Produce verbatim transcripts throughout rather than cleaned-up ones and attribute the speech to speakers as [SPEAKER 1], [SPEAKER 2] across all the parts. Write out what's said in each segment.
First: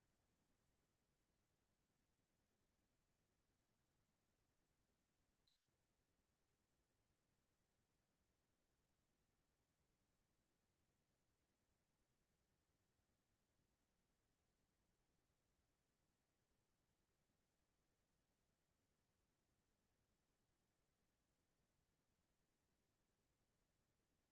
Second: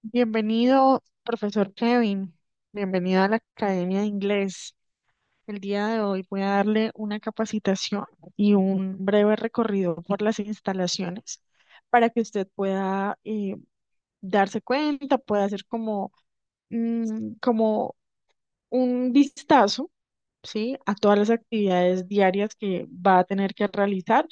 [SPEAKER 1] Bienvenido, profesor Kevin. Bienvenido a la Academia de Inglés. El día de hoy voy a darle una capacitación y un breve recorrido por las instalaciones para que usted pueda eh, darse cuenta, pueda hacer como, mm, como un vistazo, ¿sí? A todas las actividades diarias que va a tener que realizar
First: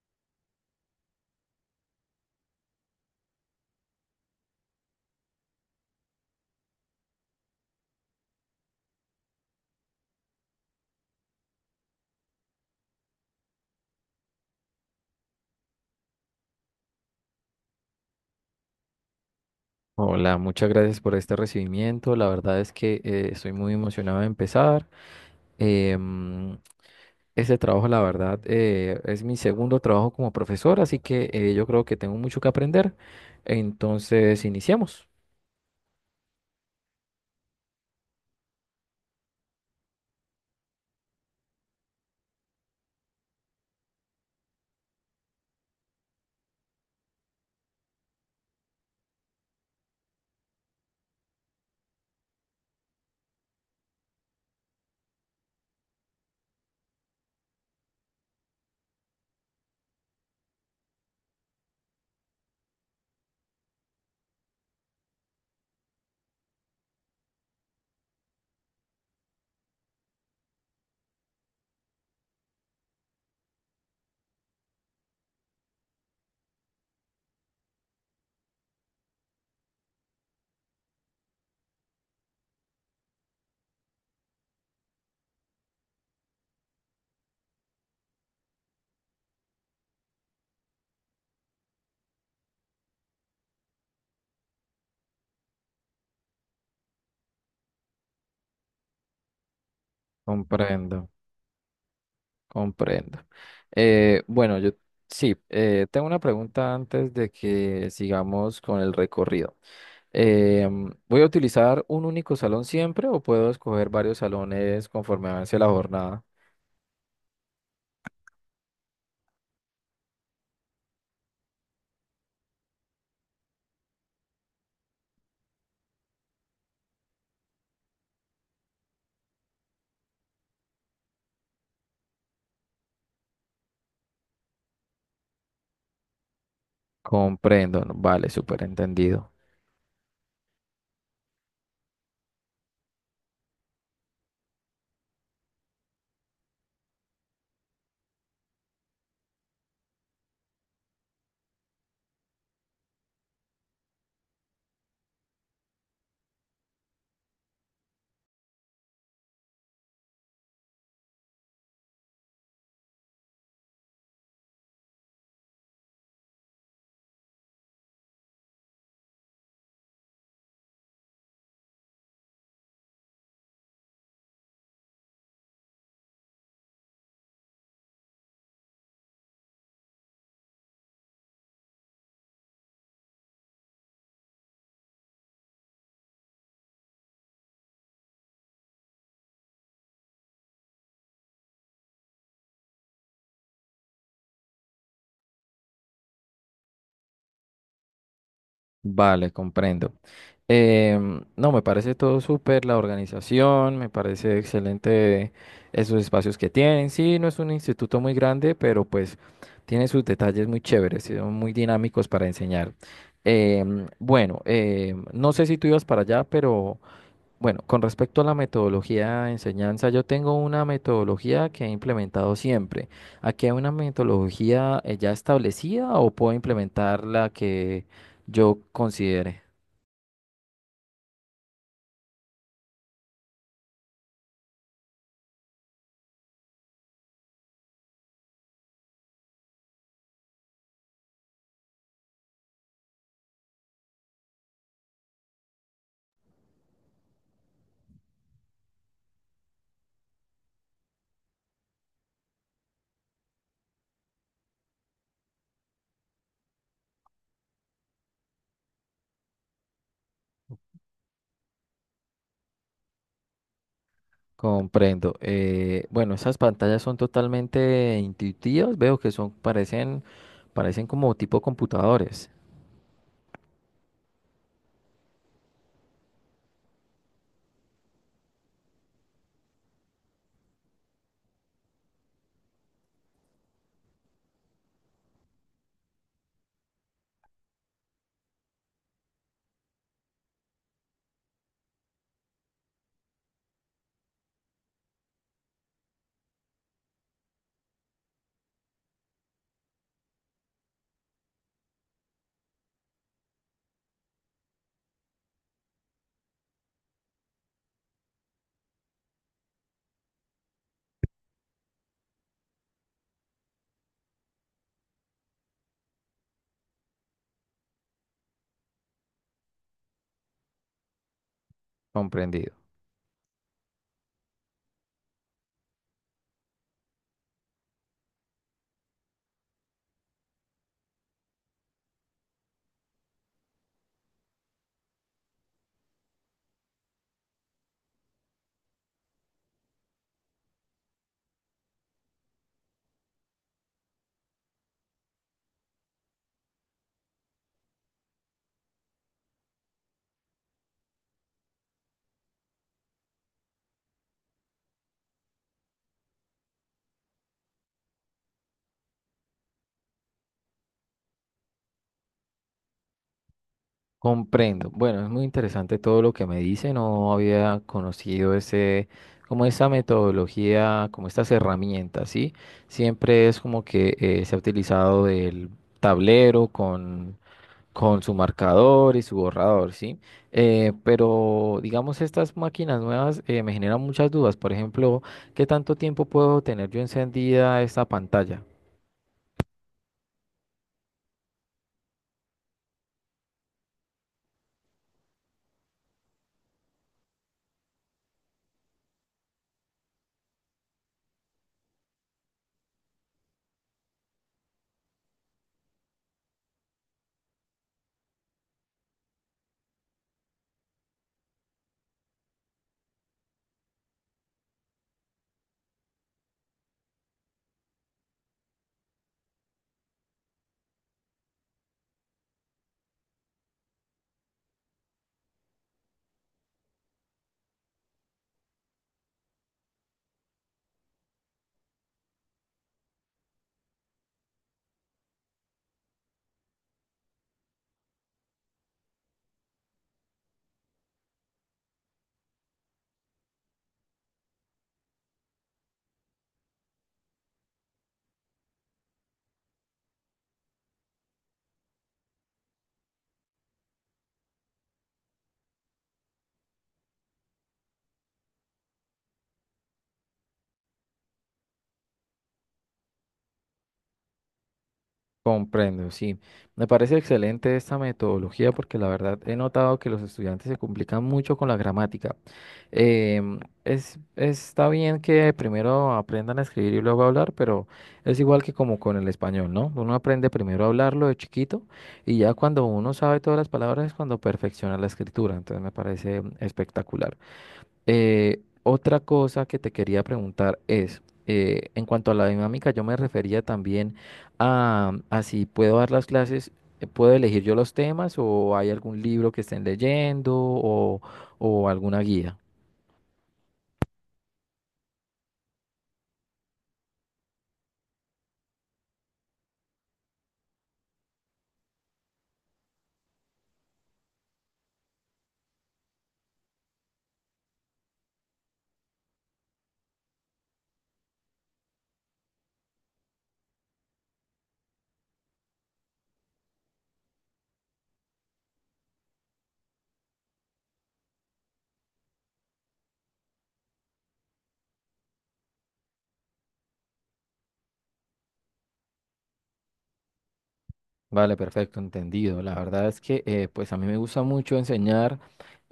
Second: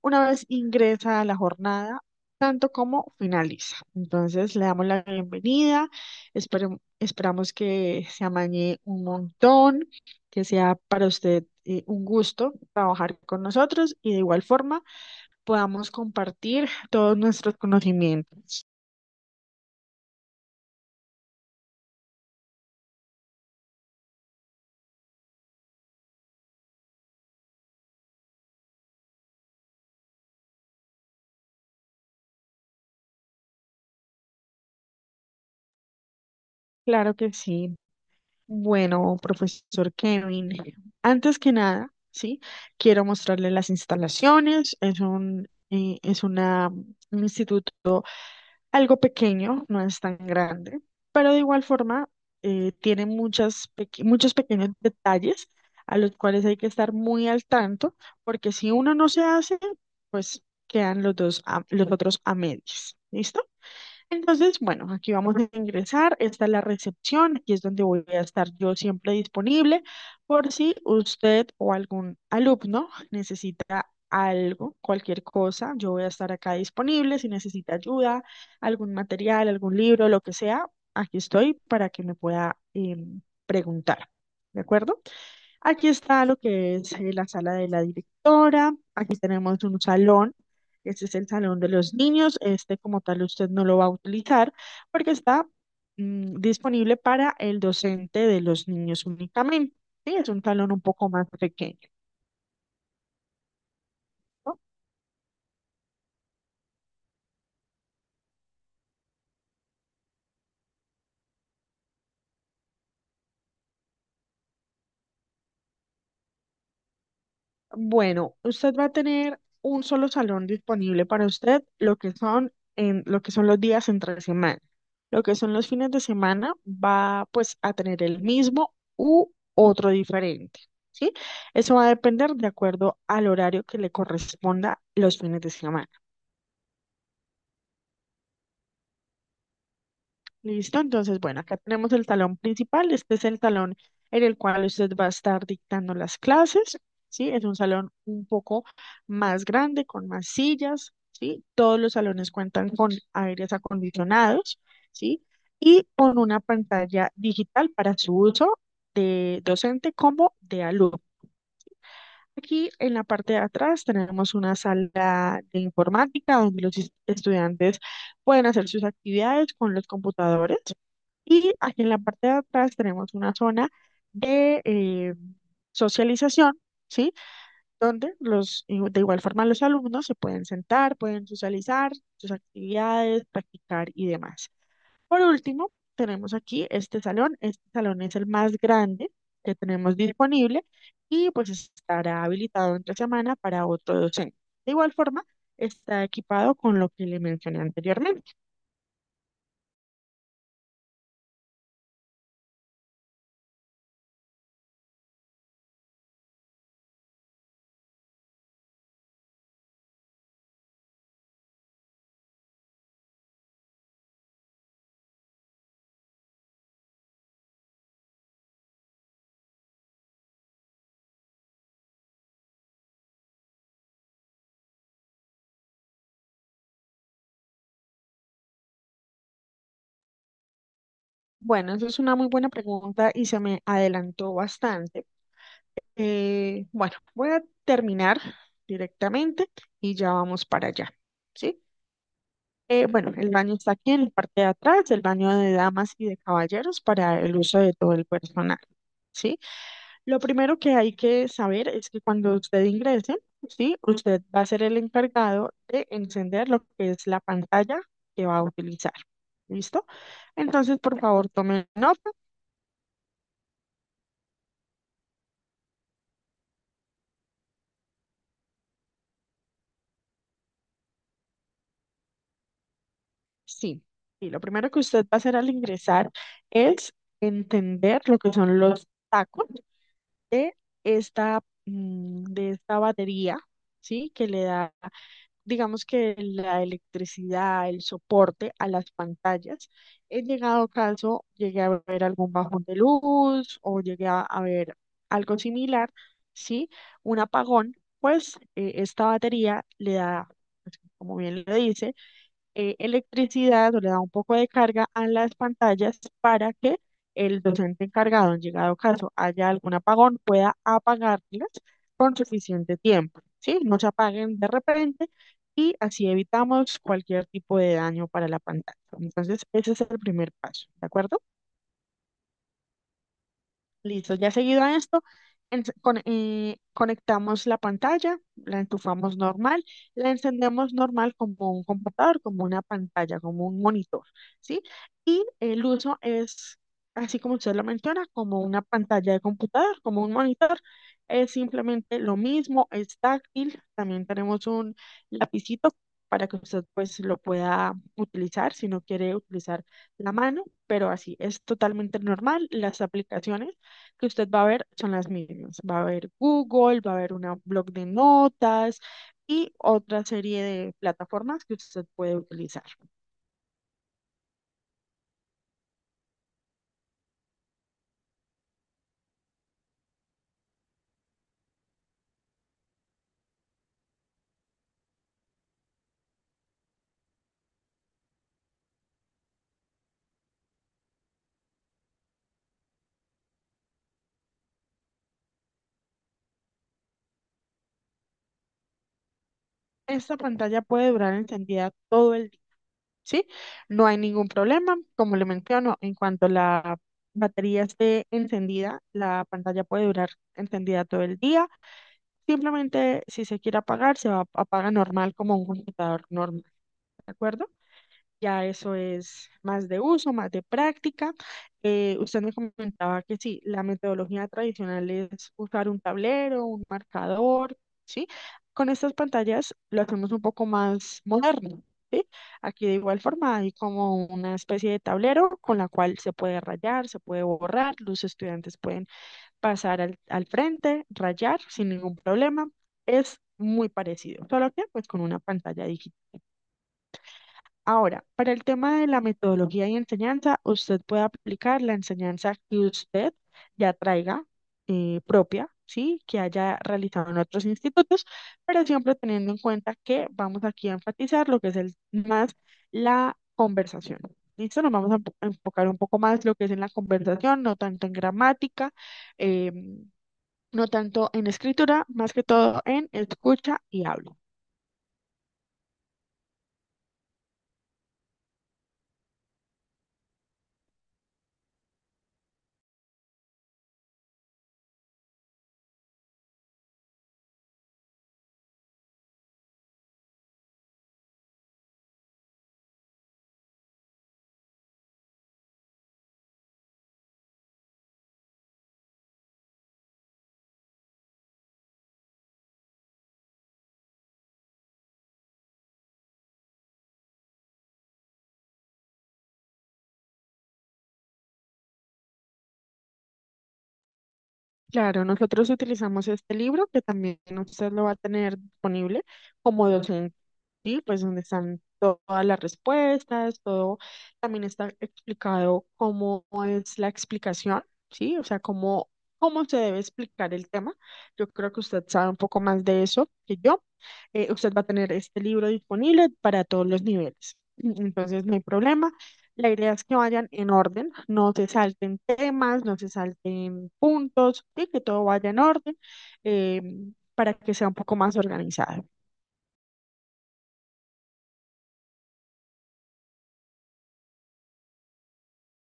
[SPEAKER 1] una vez ingresa a la jornada, tanto como finaliza. Entonces le damos la bienvenida, esperem- esperamos que se amañe un montón, que sea para usted eh, un gusto trabajar con nosotros y de igual forma podamos compartir todos nuestros conocimientos.
[SPEAKER 2] Hola, muchas gracias por este recibimiento. La verdad es que eh, estoy muy emocionado de empezar. Eh, mm, este trabajo, la verdad, eh, es mi segundo trabajo como profesor, así que eh, yo creo que tengo mucho que aprender. Entonces, iniciemos.
[SPEAKER 1] Claro que sí. Bueno, profesor Kevin, antes que nada, sí, quiero mostrarle las instalaciones. Es un, eh, es una, un instituto algo pequeño, no es tan grande, pero de igual forma eh, tiene muchas peque- muchos pequeños detalles a los cuales hay que estar muy al tanto, porque si uno no se hace, pues quedan los dos a- los otros a medias. ¿Listo? Entonces, bueno, aquí vamos a ingresar. Esta es la recepción. Aquí es donde voy a estar yo siempre disponible por si usted o algún alumno necesita algo, cualquier cosa. Yo voy a estar acá disponible. Si necesita ayuda, algún material, algún libro, lo que sea, aquí estoy para que me pueda em, preguntar. ¿De acuerdo? Aquí está lo que es eh, la sala de la directora. Aquí tenemos un salón. Este es el salón de los niños. Este como tal usted no lo va a utilizar porque está mm, disponible para el docente de los niños únicamente. Sí, es un salón un
[SPEAKER 2] Comprendo,
[SPEAKER 1] poco más pequeño.
[SPEAKER 2] comprendo. Eh, bueno, yo sí, eh, tengo una pregunta antes de que sigamos con el recorrido. Eh, mm, ¿voy a utilizar un único salón siempre o puedo escoger varios salones conforme avance la jornada?
[SPEAKER 1] Bueno, usted va a tener un solo salón disponible para usted, lo que son en lo que son los días entre semana. Lo que son los fines de semana va pues a tener el mismo u otro diferente, ¿sí? Eso va a depender de acuerdo al horario que le corresponda los fines de semana.
[SPEAKER 2] Comprendo, no, vale, súper entendido.
[SPEAKER 1] Listo, entonces, bueno, acá tenemos el salón principal. Este es el salón en el cual usted va a estar dictando las clases, ¿sí? Es un salón un poco más grande, con más sillas, ¿sí? Todos los salones cuentan con aires acondicionados, ¿sí? Y con una pantalla digital para su uso de docente como de alumno. Aquí en la parte de atrás tenemos una sala de informática donde los es- estudiantes pueden hacer sus actividades con los computadores. Y aquí en la parte de atrás tenemos una zona de eh, socialización, ¿sí? Donde los, igu- de igual forma los alumnos se pueden sentar, pueden socializar sus actividades, practicar y demás. Por último, tenemos aquí este salón. Este salón es el más grande que tenemos disponible y pues estará habilitado entre semana para otro docente. De igual forma, está equipado con lo que le mencioné anteriormente.
[SPEAKER 2] Vale, comprendo. Em, no, me parece todo súper, la organización, me parece excelente esos espacios que tienen. Sí, no es un instituto muy grande, pero pues tiene sus detalles muy chéveres, sí, son muy dinámicos para enseñar. Em, bueno, em, no sé si tú ibas para allá, pero... Bueno, con respecto a la metodología de enseñanza, yo tengo una metodología que he implementado siempre. ¿Aquí hay una metodología eh, ya establecida o puedo implementar la que yo considere?
[SPEAKER 1] Bueno, esa es una muy buena pregunta y se me adelantó bastante. Eh, bueno, voy a terminar directamente y ya vamos para allá, ¿sí? Eh, bueno, el baño está aquí en la parte de atrás, el baño de damas y de caballeros para el uso de todo el personal, ¿sí? Lo primero que hay que saber es que cuando usted ingrese, ¿sí? Usted va a ser el encargado de encender lo que es la pantalla que va a utilizar, ¿listo? Entonces, por favor, tome nota.
[SPEAKER 2] Comprendo. Eh, bueno, esas pantallas son totalmente intuitivas. Veo que son, parecen, parecen como tipo computadores.
[SPEAKER 1] Sí, y lo primero que usted va a hacer al ingresar es entender lo que son los tacos, de esta, mm, de esta batería, ¿sí? Que le da, digamos que la electricidad, el soporte a las pantallas. En llegado caso, llegué a ver algún bajón de luz o llegué a, a ver algo similar, ¿sí? Un apagón, pues eh, esta batería le da, pues, como bien lo dice, eh, electricidad o le da un poco de carga a las pantallas para que el docente encargado, en llegado caso haya algún apagón, pueda apagarlas con suficiente tiempo, ¿sí? No se apaguen de repente y así evitamos cualquier tipo de daño para la pantalla. Entonces, ese es el primer paso, ¿de acuerdo?
[SPEAKER 2] Comprendido.
[SPEAKER 1] Listo, ya seguido a esto, en- con- eh, conectamos la pantalla, la entufamos normal, la encendemos normal como un computador, como una pantalla, como un monitor, ¿sí? Y el uso es, así como usted lo menciona, como una pantalla de computador, como un monitor. Es simplemente lo mismo, es táctil, también tenemos un lapicito para que usted pues lo pueda utilizar si no quiere utilizar la mano, pero así es totalmente normal. Las aplicaciones que usted va a ver son las mismas. Va a haber Google, va a haber una blog de notas y otra serie de plataformas que usted puede utilizar.
[SPEAKER 2] Comprendo. Bueno, es muy interesante todo lo que me dice. No había conocido ese, como esa metodología, como estas herramientas, ¿sí? Siempre es como que eh, se ha utilizado el tablero con, con su marcador y su borrador, ¿sí? Eh, pero, digamos, estas máquinas nuevas eh, me generan muchas dudas. Por ejemplo, ¿qué tanto tiempo puedo tener yo encendida esta pantalla?
[SPEAKER 1] Esta pantalla puede durar encendida todo el día, ¿sí? No hay ningún problema. Como le menciono, en cuanto la batería esté encendida, la pantalla puede durar encendida todo el día. Simplemente, si se quiere apagar, se va- apaga normal como un computador normal, ¿de acuerdo? Ya eso es más de uso, más de práctica. Eh, usted me comentaba que sí, la metodología tradicional es usar un tablero, un marcador, ¿sí? Con estas pantallas lo hacemos un poco más moderno, ¿sí? Aquí de igual forma hay como una especie de tablero con la cual se puede rayar, se puede borrar, los estudiantes pueden pasar al, al frente, rayar sin ningún problema. Es muy parecido, solo que pues con una pantalla. Ahora, para el tema de la metodología y enseñanza, usted puede aplicar la enseñanza que usted ya traiga eh, propia, ¿sí? Que haya realizado en otros institutos, pero siempre teniendo en cuenta que vamos aquí a enfatizar lo que es el, más la conversación. ¿Listo? Nos vamos a enfo- a enfocar un poco más lo que es en la conversación, no tanto en gramática, eh, no tanto en escritura, más que todo en escucha y habla.
[SPEAKER 2] Comprendo, sí. Me parece excelente esta metodología porque la verdad he notado que los estudiantes se complican mucho con la gramática. Em, es, está bien que primero aprendan a escribir y luego a hablar, pero es igual que como con el español, ¿no? Uno aprende primero a hablarlo de chiquito y ya cuando uno sabe todas las palabras es cuando perfecciona la escritura. Entonces me parece espectacular. Eh, otra cosa que te quería preguntar es, eh, en cuanto a la dinámica, yo me refería también a, a si puedo dar las clases, eh, puedo elegir yo los temas o hay algún libro que estén leyendo o, o alguna guía.
[SPEAKER 1] Claro, nosotros utilizamos este libro que también usted lo va a tener disponible como docente, ¿sí? Pues donde están to- todas las respuestas, todo también está explicado cómo es la explicación, ¿sí? O sea, cómo, cómo se debe explicar el tema. Yo creo que usted sabe un poco más de eso que yo. Eh, usted va a tener este libro disponible para todos los niveles. Entonces, no hay problema. La idea es que vayan en orden, no se salten temas, no se salten puntos, y que todo vaya en orden eh, para que sea un poco más organizado.
[SPEAKER 2] Vale, perfecto, entendido. La verdad es que eh, pues a mí me gusta mucho enseñar.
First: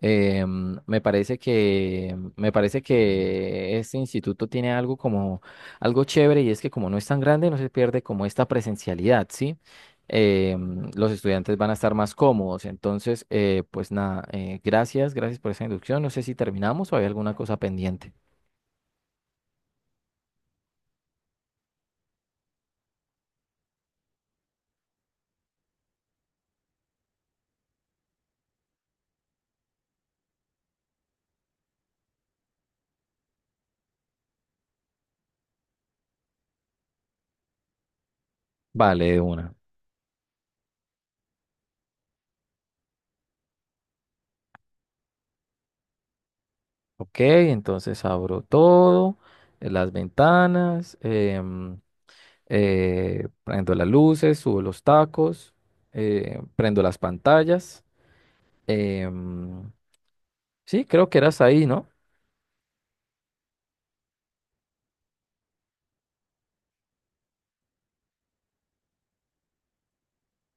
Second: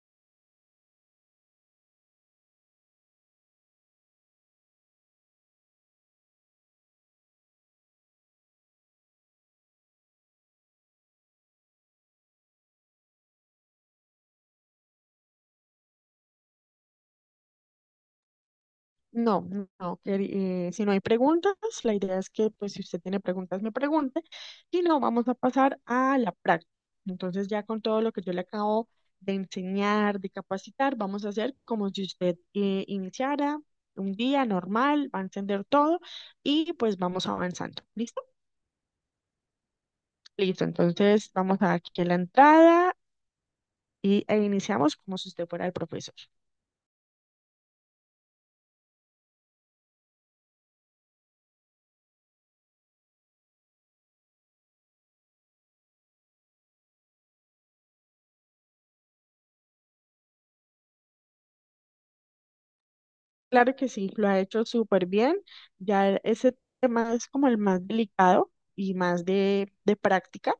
[SPEAKER 2] eh, mm, Me parece que me parece que este instituto tiene algo como algo chévere y es que como no es tan grande no se pierde como esta presencialidad, ¿sí? Eh, mm, los estudiantes van a estar más cómodos. Entonces, eh, pues nada, eh, gracias, gracias por esa inducción. No sé si terminamos o hay alguna cosa pendiente.
[SPEAKER 1] No, no, queri- eh, si no hay preguntas, la idea es que pues si usted tiene preguntas me pregunte, si no, vamos a pasar a la práctica. Entonces ya con todo lo que yo le acabo de enseñar, de capacitar, vamos a hacer como si usted eh, iniciara un día normal, va a entender todo y pues vamos avanzando. ¿Listo?
[SPEAKER 2] Vale, de una.
[SPEAKER 1] Listo, entonces vamos a dar aquí la entrada y, e iniciamos como si usted fuera el profesor.
[SPEAKER 2] Ok, entonces abro todo, eh, las ventanas. Em, eh, prendo las luces, subo los tacos, eh, prendo las pantallas. Em, sí, creo que eras ahí, ¿no?
[SPEAKER 1] Claro que sí, lo ha hecho súper bien. Ya ese tema es como el más delicado y más de, de práctica,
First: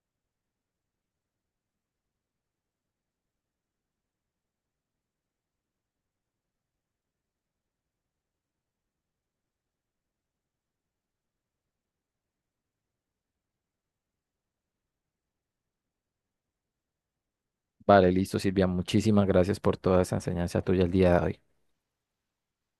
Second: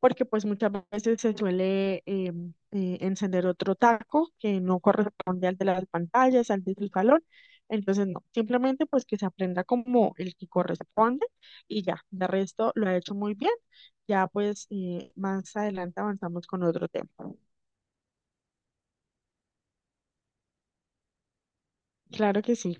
[SPEAKER 1] porque pues muchas veces se suele eh, eh, encender otro taco que no corresponde al de las pantallas, al del salón. Entonces, no, simplemente pues que se aprenda como el que corresponde y ya, de resto lo ha hecho muy bien. Ya pues eh, más adelante avanzamos con otro tema.
[SPEAKER 2] Vale, listo, Silvia. Muchísimas gracias por toda esa enseñanza tuya el día de hoy.
[SPEAKER 1] Claro que sí.